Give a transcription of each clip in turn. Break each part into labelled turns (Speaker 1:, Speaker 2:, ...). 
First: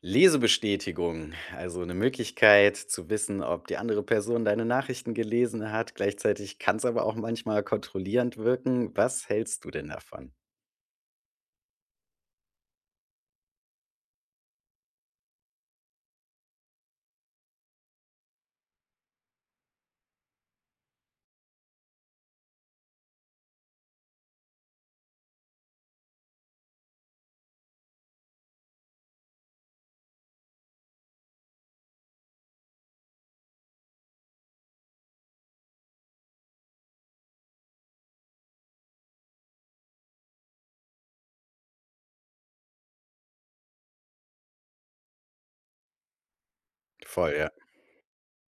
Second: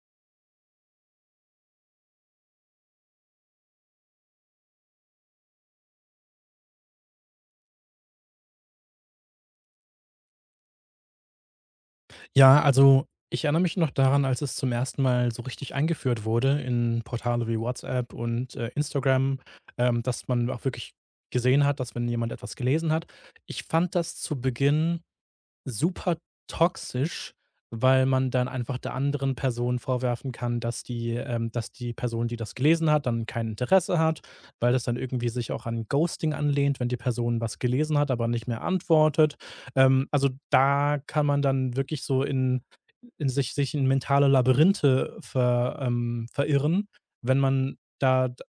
Speaker 1: Lesebestätigung, also eine Möglichkeit zu wissen, ob die andere Person deine Nachrichten gelesen hat. Gleichzeitig kann es aber auch manchmal kontrollierend wirken. Was hältst du denn davon?
Speaker 2: Ja, also ich erinnere mich noch daran, als es zum ersten Mal so richtig eingeführt wurde in Portale wie WhatsApp und Instagram, dass man auch wirklich gesehen hat, dass wenn jemand etwas gelesen hat. Ich fand das zu Beginn super toxisch, weil man dann einfach der anderen Person vorwerfen kann, dass die Person, die das gelesen hat, dann kein Interesse hat, weil das dann irgendwie sich auch an Ghosting anlehnt, wenn die Person was gelesen hat, aber nicht mehr antwortet. Also, da kann man dann wirklich so in sich in mentale Labyrinthe verirren,
Speaker 1: Voll,
Speaker 2: wenn
Speaker 1: ja.
Speaker 2: man da d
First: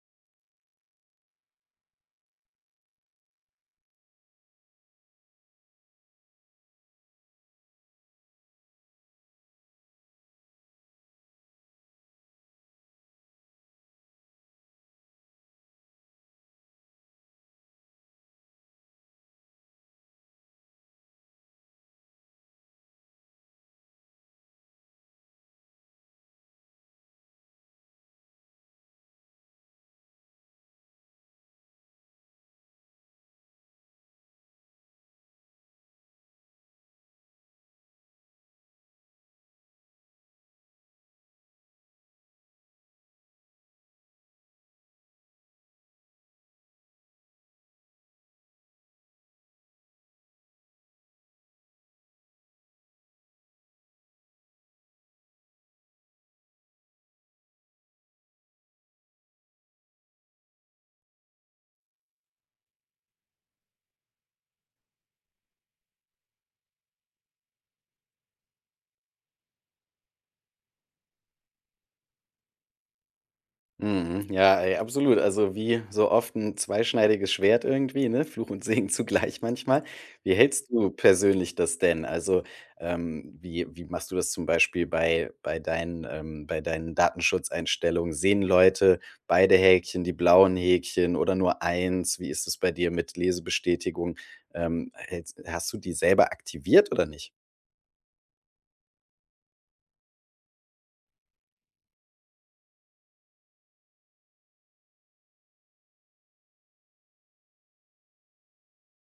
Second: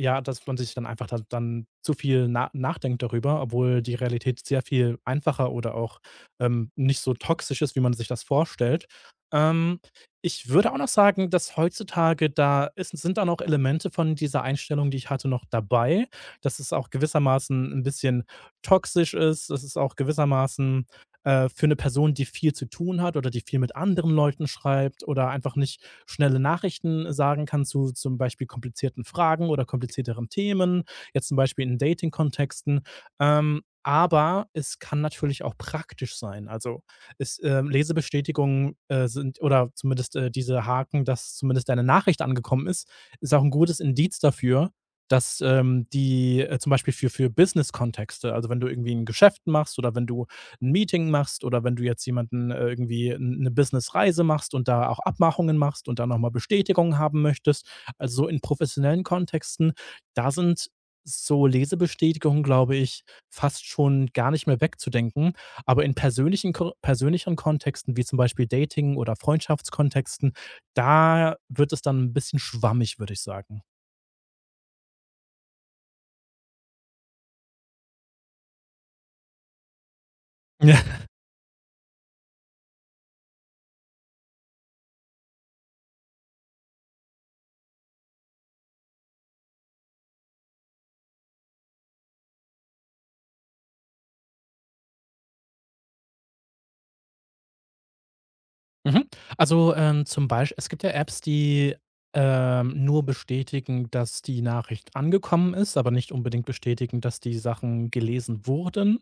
Speaker 2: ja, dass man sich dann einfach da dann zu viel nachdenkt darüber, obwohl die Realität sehr viel einfacher oder auch, nicht so toxisch ist, wie man sich das vorstellt. Ähm, Ich würde auch noch sagen, dass heutzutage da ist sind da noch Elemente von dieser Einstellung, die ich hatte, noch dabei, dass es auch gewissermaßen ein bisschen toxisch ist, dass es auch gewissermaßen für eine Person, die viel zu tun hat oder die viel mit anderen Leuten schreibt oder einfach nicht schnelle Nachrichten sagen kann zu zum Beispiel komplizierten Fragen oder komplizierteren Themen, jetzt zum Beispiel in Dating-Kontexten. Aber es kann natürlich auch praktisch sein. Also, es Lesebestätigungen, sind oder zumindest, diese Haken, dass zumindest deine Nachricht angekommen ist, ist auch ein gutes Indiz dafür, dass, zum Beispiel für Business-Kontexte, also wenn du irgendwie ein Geschäft machst oder wenn du 'n Meeting machst oder wenn du jetzt jemanden irgendwie 'n 'ne Businessreise machst und da auch Abmachungen machst und da nochmal mal Bestätigung haben möchtest. Also, so in professionellen Kontexten, da sind so Lesebestätigungen, glaube ich, fast schon gar nicht mehr wegzudenken. Aber in persönlichen Ko persönlicheren Kontexten, wie zum Beispiel Dating oder Freundschaftskontexten, da wird es dann ein bisschen schwammig, würde ich sagen.
Speaker 1: Mhm. Ja, ey, absolut. Also wie so oft ein zweischneidiges Schwert irgendwie, ne? Fluch und Segen zugleich manchmal. Wie hältst du persönlich das denn? Also, wie machst du das zum Beispiel bei deinen, bei deinen Datenschutzeinstellungen? Sehen Leute beide Häkchen, die blauen Häkchen oder nur eins? Wie ist es bei dir mit Lesebestätigung? Hältst hast du die selber aktiviert oder nicht?
Speaker 2: Mhm. Also, zum Beispiel es gibt ja Apps, die, nur bestätigen, dass die Nachricht angekommen ist, aber nicht unbedingt bestätigen, dass die Sachen gelesen wurden.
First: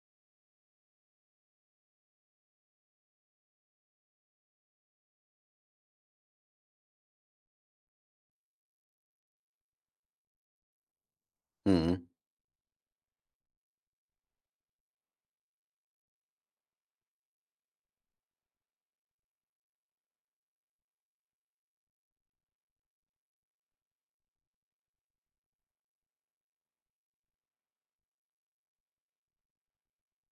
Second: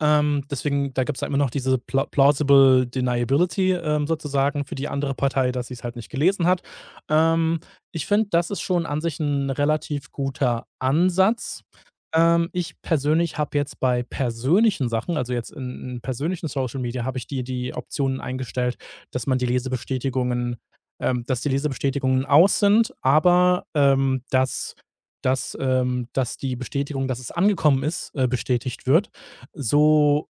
Speaker 2: Deswegen da gibt's ja immer noch diese Plausible Deniability, sozusagen für die andere Partei, dass sie es halt nicht gelesen hat. Ähm, Ich finde, das ist schon an sich ein relativ guter Ansatz.
Speaker 1: Mhm.
Speaker 2: Ich persönlich habe jetzt bei persönlichen Sachen, also jetzt in persönlichen Social Media, habe ich die Optionen eingestellt, dass man die Lesebestätigungen dass die Lesebestätigungen aus sind, aber, dass die Bestätigung, dass es angekommen ist, bestätigt wird. So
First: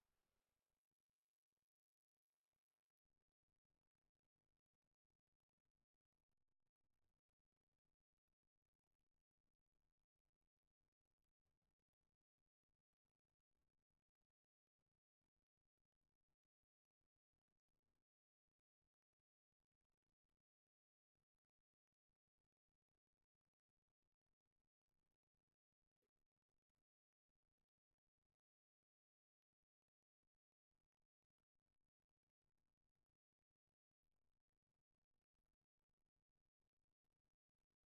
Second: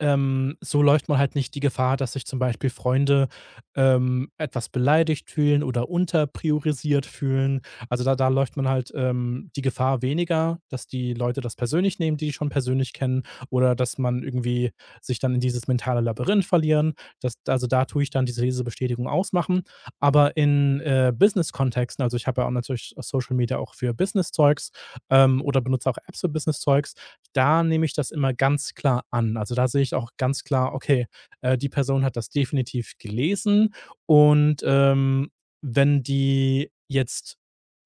Speaker 2: so läuft man halt nicht die Gefahr, dass sich zum Beispiel Freunde, etwas beleidigt fühlen oder unterpriorisiert fühlen. Also, da läuft man halt, die Gefahr weniger, dass die Leute das persönlich nehmen, die dich schon persönlich kennen, oder dass man irgendwie sich dann in dieses mentale Labyrinth verlieren. Das also, da tue ich dann diese Bestätigung ausmachen. Aber in, Business-Kontexten, also, ich habe ja auch natürlich auf Social Media auch für Business-Zeugs, oder benutze auch Apps für Business-Zeugs, da nehme ich das immer ganz klar an. Also, da sehe ich auch ganz klar, okay, die Person hat das definitiv gelesen und, wenn die jetzt,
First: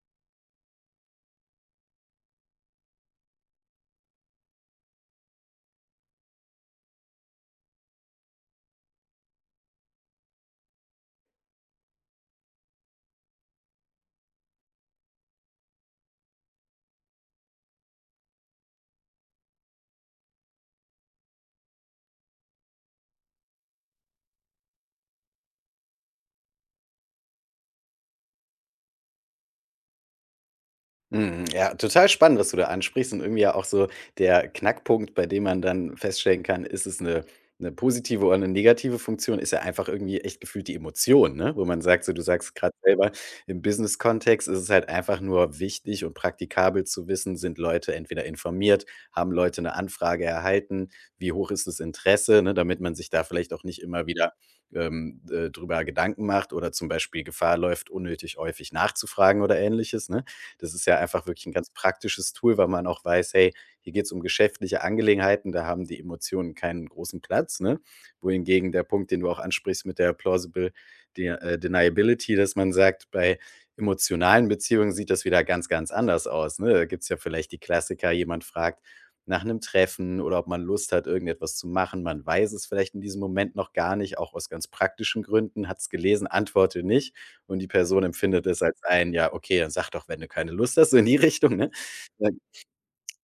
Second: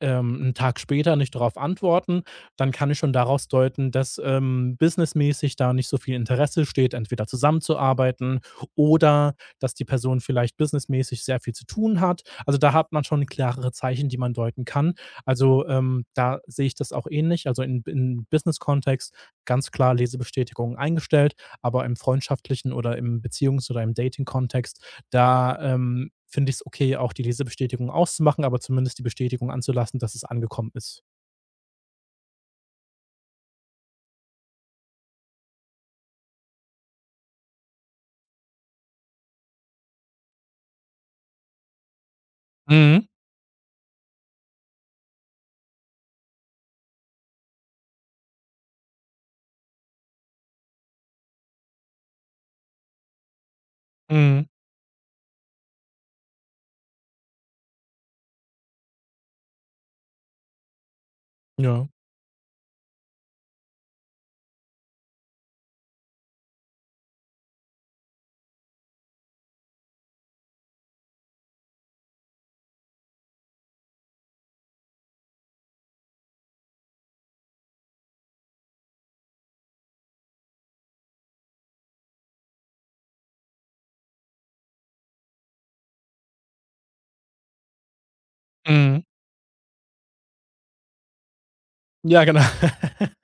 Speaker 2: 'n Tag später nicht darauf antworten, dann kann ich schon daraus deuten, dass, businessmäßig da nicht so viel Interesse steht, entweder zusammenzuarbeiten, oder dass die Person vielleicht businessmäßig sehr viel zu tun hat. Also, da hat man schon klarere Zeichen, die man deuten kann. Also, da sehe ich das auch ähnlich. Also, in Business-Kontext ganz klar Lesebestätigungen eingestellt, aber im freundschaftlichen oder im Beziehungs- oder im Dating-Kontext, da, finde ich es okay, auch die Lesebestätigung auszumachen, aber zumindest die Bestätigung anzulassen, dass es angekommen ist.
Speaker 1: Mhm, ja, total spannend, was du da ansprichst und irgendwie ja auch so der Knackpunkt, bei dem man dann feststellen kann, ist es eine 'ne positive oder eine negative Funktion, ist ja einfach irgendwie echt gefühlt die Emotion, ne? Wo man sagt so, du sagst gerade
Speaker 2: Mhm,
Speaker 1: selber, im Business-Kontext ist es halt einfach nur wichtig und praktikabel zu wissen, sind Leute entweder informiert, haben Leute eine Anfrage erhalten, wie hoch ist das Interesse, ne, damit man sich da vielleicht auch nicht immer wieder,
Speaker 2: mhm,
Speaker 1: drüber Gedanken macht oder zum Beispiel Gefahr läuft, unnötig häufig nachzufragen oder Ähnliches, ne? Das ist ja einfach wirklich ein ganz
Speaker 2: ja.
Speaker 1: praktisches Tool, weil man auch weiß: „Hey, hier geht's um geschäftliche Angelegenheiten, da haben die Emotionen keinen großen Platz“, ne? Wohingegen der Punkt, den du auch ansprichst mit der Plausible De Deniability, dass man sagt, bei emotionalen Beziehungen sieht das wieder ganz, ganz anders aus, ne? Da gibt's ja vielleicht die Klassiker, jemand fragt nach einem Treffen oder ob man Lust hat, irgendetwas zu machen. Man weiß es vielleicht in diesem Moment noch gar nicht, auch aus ganz praktischen Gründen, hat's gelesen, Antworte nicht und die Person empfindet es als
Speaker 2: Mhm.
Speaker 1: ein: „Ja, okay, dann sag doch, wenn du keine Lust hast“, so in die Richtung, ne?
Speaker 2: Ja,
Speaker 1: Ja,
Speaker 2: genau.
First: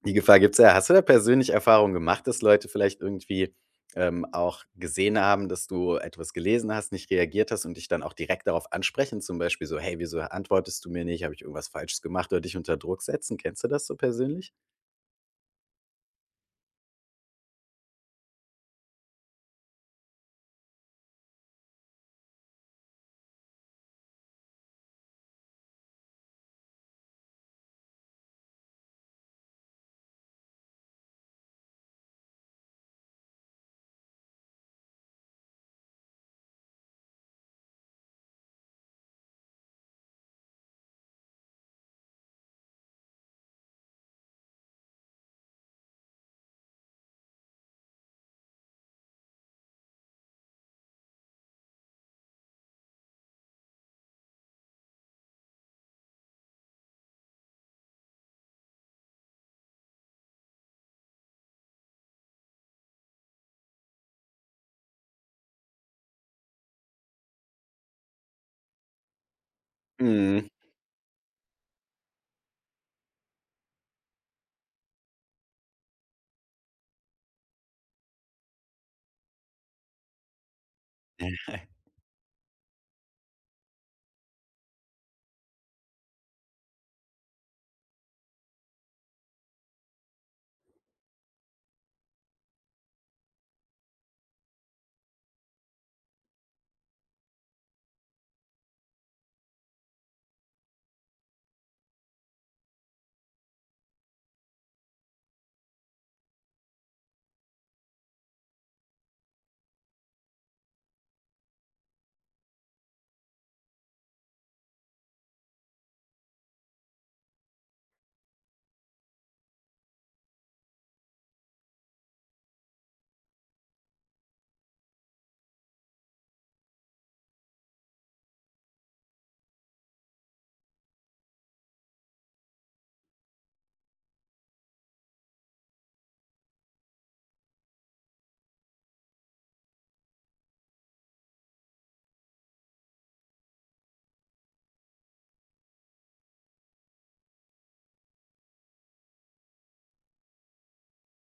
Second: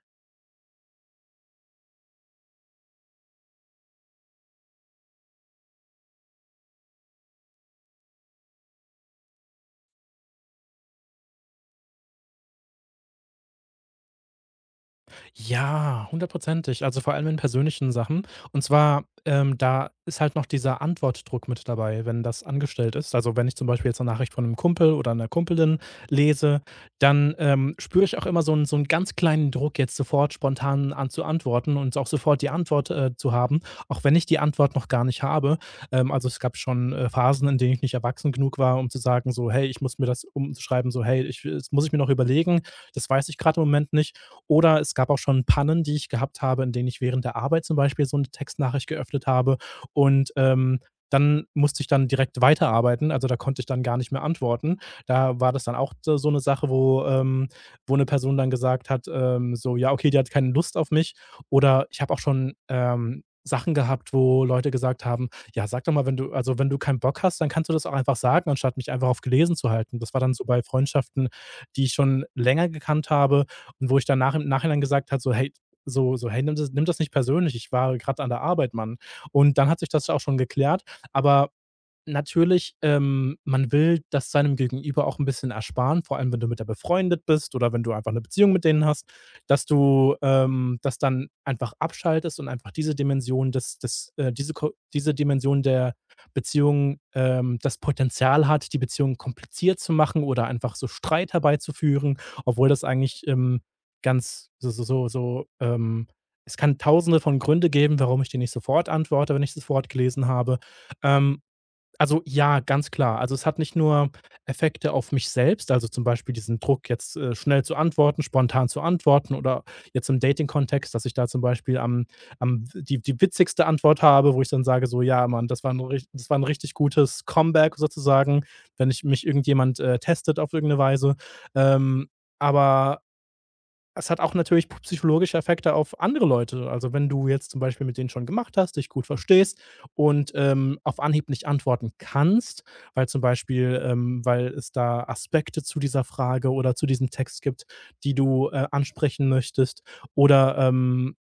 Speaker 1: die Gefahr gibt's ja. Hast du da persönlich Erfahrungen gemacht, dass Leute vielleicht irgendwie, auch gesehen haben, dass du etwas gelesen hast, nicht reagiert hast und dich dann auch direkt darauf ansprechen, zum Beispiel so: „Hey, wieso antwortest du mir nicht? Habe ich irgendwas Falsches gemacht?“ oder dich unter Druck setzen? Kennst du das so persönlich?
Speaker 2: Ja, hundertprozentig. Also vor allem in persönlichen Sachen. Und zwar, da ist halt noch dieser Antwortdruck mit dabei, wenn das angestellt ist. Also wenn ich zum Beispiel jetzt eine Nachricht von einem Kumpel oder einer Kumpelin lese, dann spüre ich auch immer so einen ganz kleinen Druck, jetzt sofort spontan an zu antworten und auch sofort die Antwort zu haben, auch wenn ich die Antwort noch gar nicht habe. Also es gab schon Phasen, in denen ich nicht erwachsen genug war, um zu sagen, so, hey, ich muss mir das umschreiben, so, hey, das muss ich mir noch überlegen, das weiß ich gerade im Moment nicht. Oder es gab auch schon Pannen, die ich gehabt habe, in denen ich während der Arbeit zum Beispiel so eine Textnachricht geöffnet habe und, dann musste ich dann direkt weiterarbeiten. Also, da konnte ich dann gar nicht mehr antworten. Da war das dann auch so 'ne Sache, wo eine Person dann gesagt hat, so: „Ja, okay, die hat keine Lust auf mich." Oder ich habe auch schon, Sachen gehabt, wo Leute gesagt haben: „Ja, sag doch mal, wenn du keinen Bock hast, dann kannst du das auch einfach sagen, anstatt mich einfach auf gelesen zu halten." Das war dann so
Speaker 1: Mhm.
Speaker 2: bei Freundschaften, die ich schon länger gekannt habe, und wo ich dann nach im Nachhinein gesagt hat, so: „Hey, nimm das nicht persönlich. Ich war gerade an der Arbeit, Mann." Und dann hat sich das auch schon geklärt, aber natürlich, man will das seinem Gegenüber auch ein bisschen ersparen, vor allem wenn du mit der befreundet bist oder wenn du einfach eine Beziehung mit denen hast, dass du, das dann einfach abschaltest und einfach diese Dimension des des diese ko diese Dimension der Beziehung, das Potenzial hat, die Beziehung kompliziert zu machen oder einfach so Streit herbeizuführen, obwohl das eigentlich, ganz so so so so, es kann Tausende von Gründe geben, warum ich dir nicht sofort antworte, wenn ich das Wort gelesen habe. Ähm, also ja, ganz klar. Also, es hat nicht nur Effekte auf mich selbst, also zum Beispiel diesen Druck, jetzt, schnell zu antworten, spontan zu antworten, oder jetzt im Dating-Kontext, dass ich da zum Beispiel am am die die witzigste Antwort habe, wo ich dann sage so: „Ja, Mann, das war ein richt das war ein richtig gutes Comeback sozusagen", wenn ich mich irgendjemand, testet auf irgendeine Weise. Ähm, aber es hat auch natürlich psychologische Effekte auf andere Leute. Also, wenn du jetzt zum Beispiel mit denen schon gemacht hast, dich gut verstehst und, auf Anhieb nicht antworten kannst, weil zum Beispiel weil es da Aspekte zu dieser Frage oder zu diesem Text gibt, die du, ansprechen möchtest, oder, ähm,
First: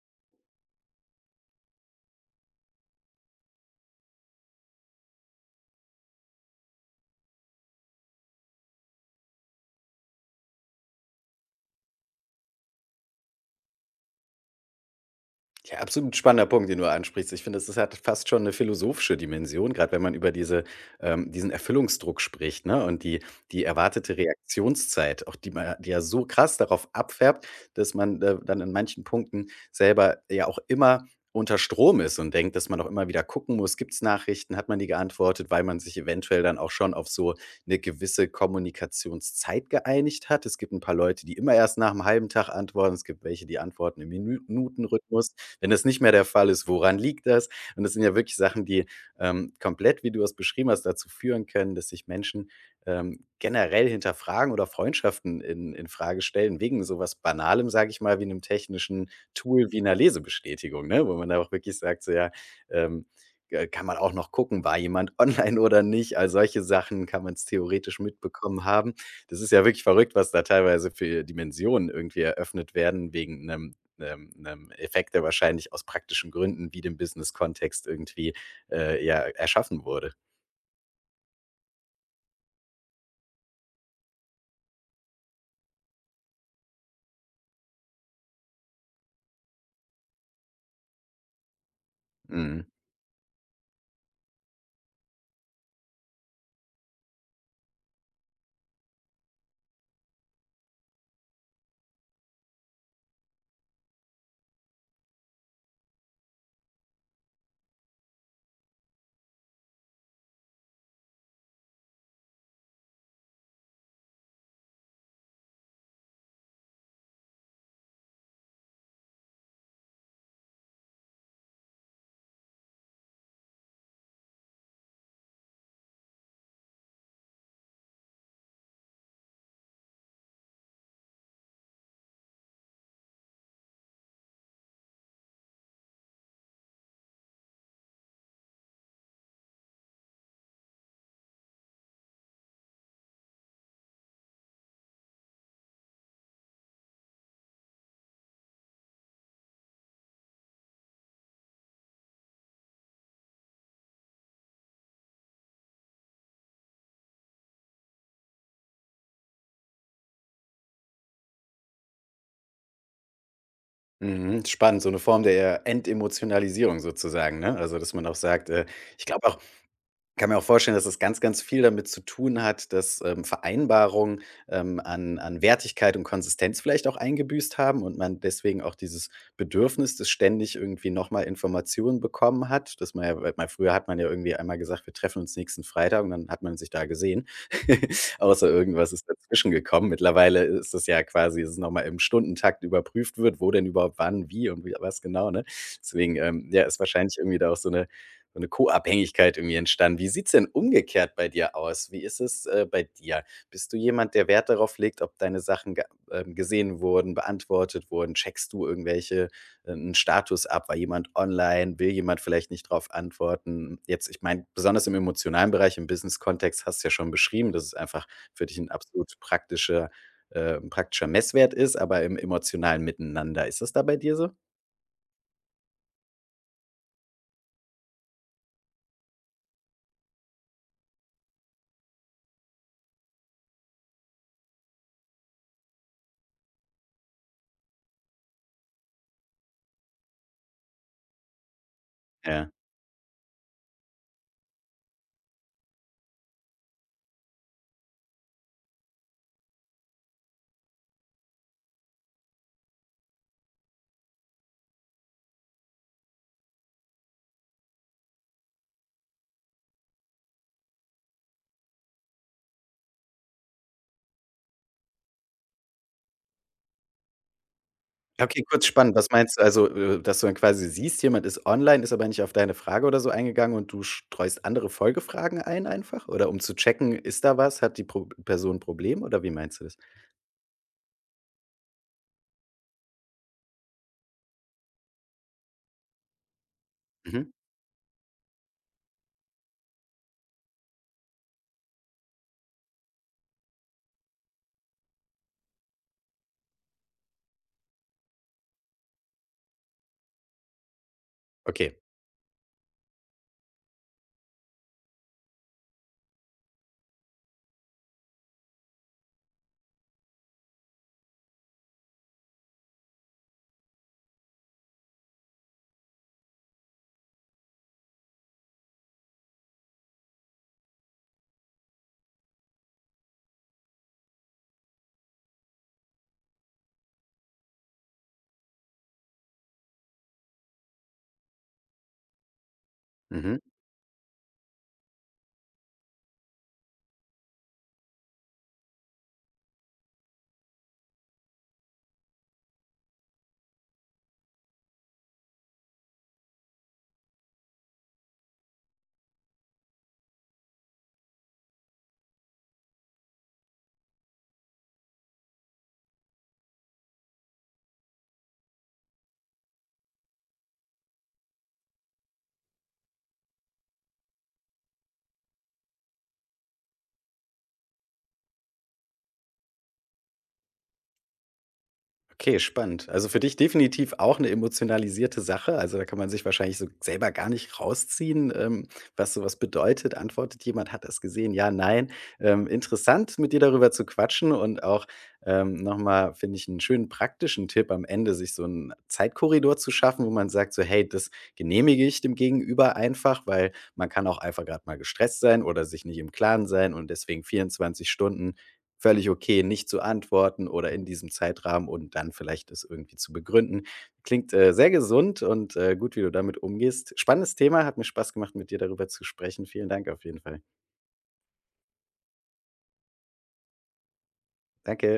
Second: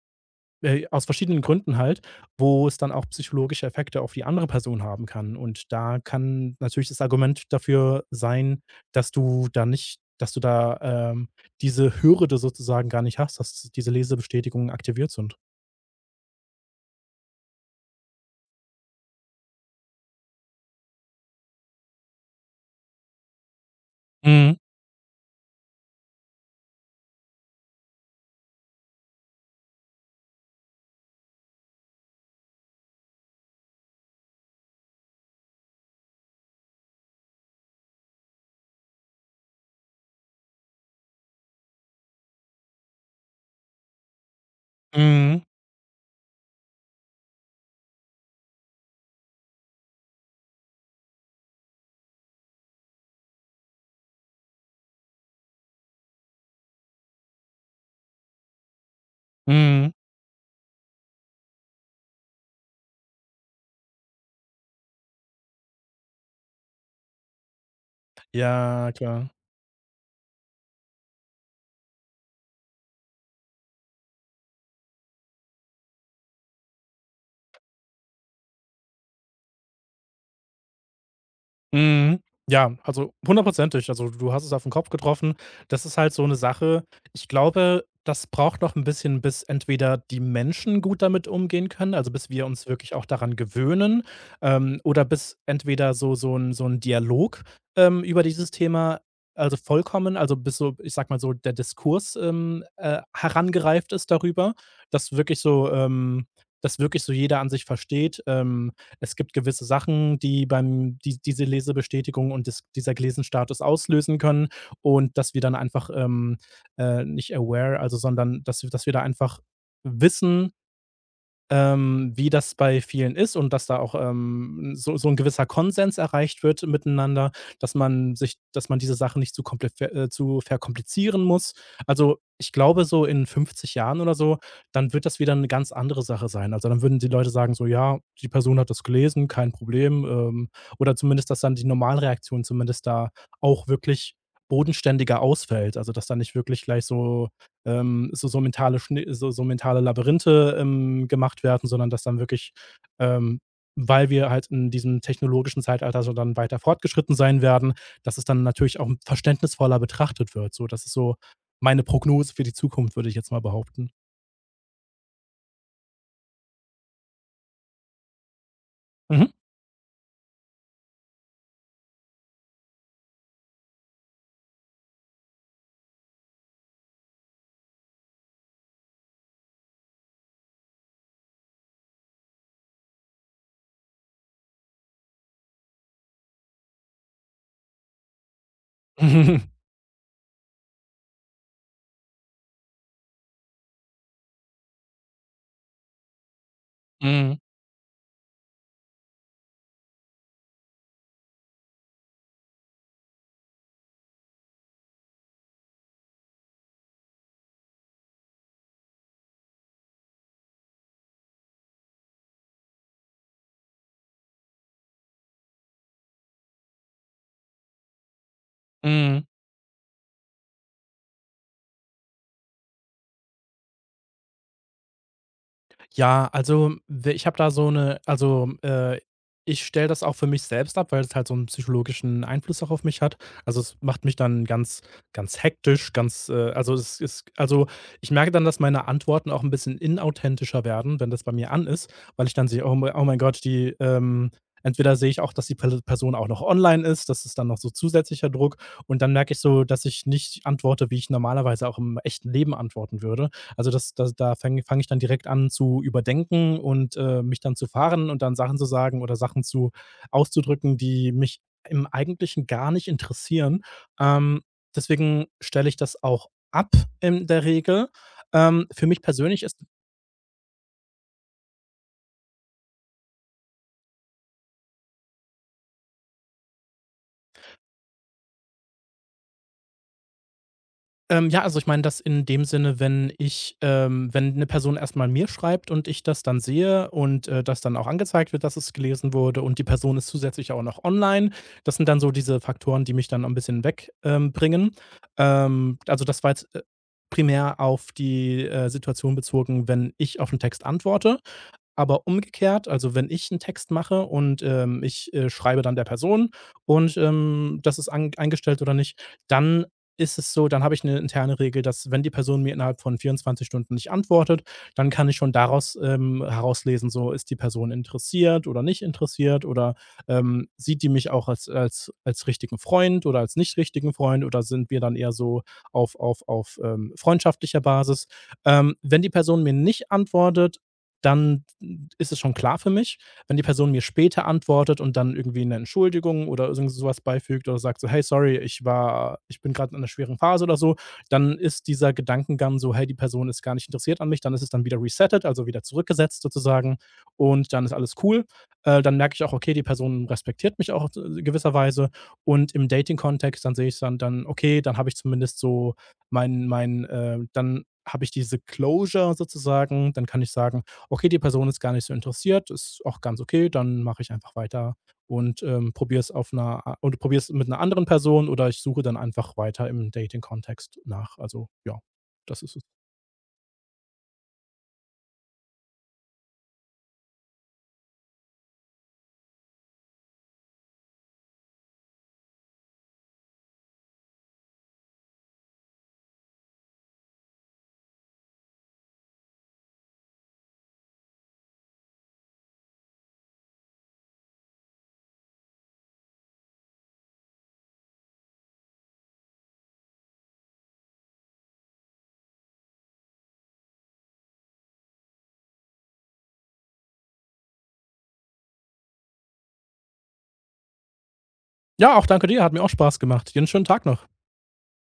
Speaker 2: äh, aus verschiedenen Gründen halt, wo es dann auch psychologische Effekte auf die andere Person haben kann. Und da kann natürlich das Argument dafür sein, dass du da nicht dass du da, ähm, diese Hürde sozusagen gar nicht hast, dass diese Lesebestätigungen aktiviert sind.
Speaker 1: Ja, absolut spannender Punkt, den du ansprichst. Ich finde, es hat fast schon eine philosophische Dimension, gerade wenn man über diese, diesen Erfüllungsdruck spricht, ne? Und die, die erwartete
Speaker 2: Mhm,
Speaker 1: Reaktionszeit, auch die ja so krass darauf abfärbt, dass man dann in manchen Punkten selber ja auch immer unter Strom ist und denkt, dass man auch immer wieder gucken muss, gibt es Nachrichten, hat man die geantwortet, weil man sich eventuell dann auch schon auf so eine gewisse Kommunikationszeit geeinigt hat. Es gibt ein paar Leute, die immer erst nach einem halben Tag antworten, es gibt welche, die antworten im Minutenrhythmus.
Speaker 2: mhm,
Speaker 1: Wenn das nicht mehr der Fall ist, woran liegt das? Und das sind ja wirklich Sachen, die komplett, wie du es beschrieben hast, dazu führen können, dass sich Menschen generell hinterfragen oder Freundschaften in Frage stellen, wegen sowas Banalem, sage ich mal, wie einem technischen Tool wie
Speaker 2: mhm.
Speaker 1: einer Lesebestätigung, ne? Wo man da auch wirklich sagt, so ja, ähm, kann man auch noch gucken, war jemand online oder nicht. All solche Sachen kann man es theoretisch mitbekommen
Speaker 2: Ja,
Speaker 1: haben.
Speaker 2: klar.
Speaker 1: Das ist ja wirklich verrückt, was da teilweise für Dimensionen irgendwie eröffnet werden wegen einem einem 'nem Effekt, der wahrscheinlich aus praktischen Gründen wie dem Business-Kontext irgendwie, ja, erschaffen wurde.
Speaker 2: Mhm. Ja, also hundertprozentig. Also, du hast es auf den Kopf getroffen. Das ist halt so eine Sache. Ich glaube, das braucht noch ein bisschen, bis entweder die Menschen gut damit umgehen können, also, bis wir
Speaker 1: Mhm.
Speaker 2: uns wirklich auch daran gewöhnen, oder bis entweder so ein Dialog, über dieses Thema, also, bis so, ich sag mal so, der Diskurs, herangereift ist darüber, dass wirklich so ähm, dass wirklich so jeder an sich versteht, es gibt gewisse Sachen, die beim die diese Lesebestätigung und des dieser Gelesenstatus auslösen können, und dass wir dann einfach, nicht aware, also sondern, dass wir da einfach wissen, wie das bei vielen ist, und dass da auch, so 'n gewisser Konsens erreicht wird miteinander, dass man diese Sachen nicht zu komple ver zu verkomplizieren muss. Also, ich glaube, so in 50 Jahren oder so, dann wird das wieder eine ganz andere Sache sein. Also, dann würden die Leute sagen so: „Ja, die Person hat das gelesen, kein Problem." Oder zumindest, dass dann die Normalreaktion zumindest da auch wirklich bodenständiger ausfällt. Also, dass da nicht wirklich gleich so so so mentale Schni so so mentale Labyrinthe, gemacht werden, sondern, ähm, weil wir halt in diesem technologischen Zeitalter so dann weiter fortgeschritten sein werden, dass es dann natürlich auch verständnisvoller betrachtet wird. So, das ist so meine Prognose für die Zukunft, würde ich jetzt mal behaupten.
Speaker 1: Mhm. Spannend, so eine Form der Entemotionalisierung sozusagen, ne? Also, dass man auch sagt, ich glaube
Speaker 2: Mhm.
Speaker 1: auch, kann mir auch vorstellen, dass es ganz, ganz viel damit zu tun hat, dass, Vereinbarungen, an Wertigkeit und Konsistenz vielleicht auch eingebüßt haben und man deswegen auch dieses Bedürfnis, das ständig irgendwie nochmal Informationen bekommen hat, dass man ja, weil man früher hat man ja irgendwie einmal gesagt: „Wir treffen uns nächsten Freitag“ und dann hat man sich da gesehen, außer irgendwas ist
Speaker 2: Mhm.
Speaker 1: dazwischen gekommen. Mittlerweile ist das ja quasi, dass es noch mal im Stundentakt überprüft wird, wo denn überhaupt wann, wie und wie was genau, ne? Deswegen, ja, ist wahrscheinlich irgendwie
Speaker 2: Mhm.
Speaker 1: da auch so eine Co-Abhängigkeit irgendwie entstanden. Wie sieht's denn umgekehrt bei dir aus? Wie ist es, bei dir? Bist du jemand, der Wert darauf legt, ob deine Sachen ge gesehen wurden, beantwortet wurden? Checkst du irgendwelche einen Status ab? War jemand online? Will jemand vielleicht nicht darauf antworten? Jetzt ich meine, besonders im emotionalen Bereich, im Business-Kontext hast du ja schon beschrieben, dass es einfach für dich ein absolut
Speaker 2: Mhm.
Speaker 1: praktischer 'n praktischer Messwert ist, aber im emotionalen Miteinander. Ist das da bei dir so?
Speaker 2: Ja, also, w ich habe da so eine, also, ich stelle das auch für mich selbst ab, weil es halt so einen psychologischen Einfluss auch auf mich hat. Also, es macht mich dann ganz ganz hektisch, ganz, also, es ist also, ich merke dann, dass meine Antworten auch ein bisschen inauthentischer werden, wenn das bei mir an ist, weil ich dann
Speaker 1: Ja.
Speaker 2: sehe: „Oh mei oh mein Gott, die, entweder sehe ich auch, dass die Pel Person auch noch online ist, das ist dann noch so zusätzlicher Druck, und dann merke ich so, dass ich nicht antworte, wie ich normalerweise auch im echten Leben antworten würde. Also das da fange ich dann direkt an zu überdenken und, mich dann zu fahren und dann Sachen zu sagen oder Sachen zu auszudrücken, die mich im Eigentlichen gar nicht interessieren. Ähm, Deswegen stelle ich das auch ab in der Regel.
Speaker 1: Ja, okay, kurz
Speaker 2: Für
Speaker 1: spannend.
Speaker 2: mich
Speaker 1: Was meinst du?
Speaker 2: persönlich ist
Speaker 1: Also, dass du dann quasi siehst, jemand ist online, ist aber nicht auf deine Frage oder so eingegangen und du streust andere Folgefragen ein einfach? Oder um zu checken, ist da was? Hat die Pro Person 'n Problem oder wie meinst du das?
Speaker 2: Ja, also ich meine das in dem Sinne, wenn eine Person erstmal mir schreibt und ich das dann sehe und,
Speaker 1: Mhm.
Speaker 2: das dann auch angezeigt wird, dass es gelesen wurde, und die Person ist zusätzlich auch noch online. Das sind dann so diese Faktoren, die mich dann ein bisschen wegbringen. Bringen. Also das war jetzt, primär auf die, Situation bezogen, wenn ich auf einen Text antworte.
Speaker 1: Okay.
Speaker 2: Aber umgekehrt, also wenn ich einen Text mache und, ich, schreibe dann der Person und, das ist an eingestellt oder nicht, dann ist es so dann habe ich eine interne Regel, dass wenn die Person mir innerhalb von 24 Stunden nicht antwortet, dann kann ich schon daraus, herauslesen, so, ist die Person interessiert oder nicht interessiert, oder, sieht die mich auch als richtigen Freund oder als nicht richtigen Freund, oder sind wir dann eher so auf, freundschaftlicher Basis. Wenn die Person mir nicht antwortet, dann ist es schon klar für mich. Wenn
Speaker 1: Mhm.
Speaker 2: die Person mir später antwortet und dann irgendwie eine Entschuldigung oder irgend sowas beifügt oder sagt so: „Hey, sorry, ich bin gerade in einer schweren Phase" oder so, dann ist dieser Gedankengang so: „Hey, die Person ist gar nicht interessiert an mich." Dann ist es dann wieder resettet, also wieder zurückgesetzt sozusagen, und dann ist alles cool. Dann merke ich auch: Okay, die Person respektiert mich auch d gewisserweise, und im Dating-Kontext, dann sehe ich dann okay, dann habe ich zumindest so dann habe ich diese Closure sozusagen, dann kann ich sagen, okay, die Person ist gar nicht so interessiert, ist auch ganz okay, dann mache ich einfach weiter und probiere es mit einer anderen Person, oder ich suche dann einfach weiter im Dating-Kontext nach. Also ja,
Speaker 1: Okay,
Speaker 2: das ist es.
Speaker 1: spannend. Also für dich definitiv auch eine emotionalisierte Sache. Also, da kann man sich wahrscheinlich so selber gar nicht rausziehen, was so, was bedeutet. Antwortet jemand: „Hat er's gesehen?“ Ja, nein. Interessant, mit dir darüber zu quatschen und auch, noch mal, finde ich, einen schönen praktischen Tipp am Ende, sich so einen Zeitkorridor zu schaffen, wo man sagt so: „Hey, das genehmige ich dem Gegenüber einfach“, weil man kann auch einfach gerade mal gestresst sein oder sich nicht im Klaren sein und deswegen 24 Stunden völlig okay, nicht zu antworten oder in diesem Zeitrahmen und dann vielleicht es irgendwie zu begründen. Klingt, sehr gesund und, gut, wie du damit umgehst. Spannendes Thema, hat mir Spaß gemacht, mit dir darüber zu sprechen. Vielen Dank auf jeden Fall.
Speaker 2: Ja, auch danke dir, hat mir auch Spaß gemacht. Dir einen schönen Tag noch.
Speaker 1: Danke.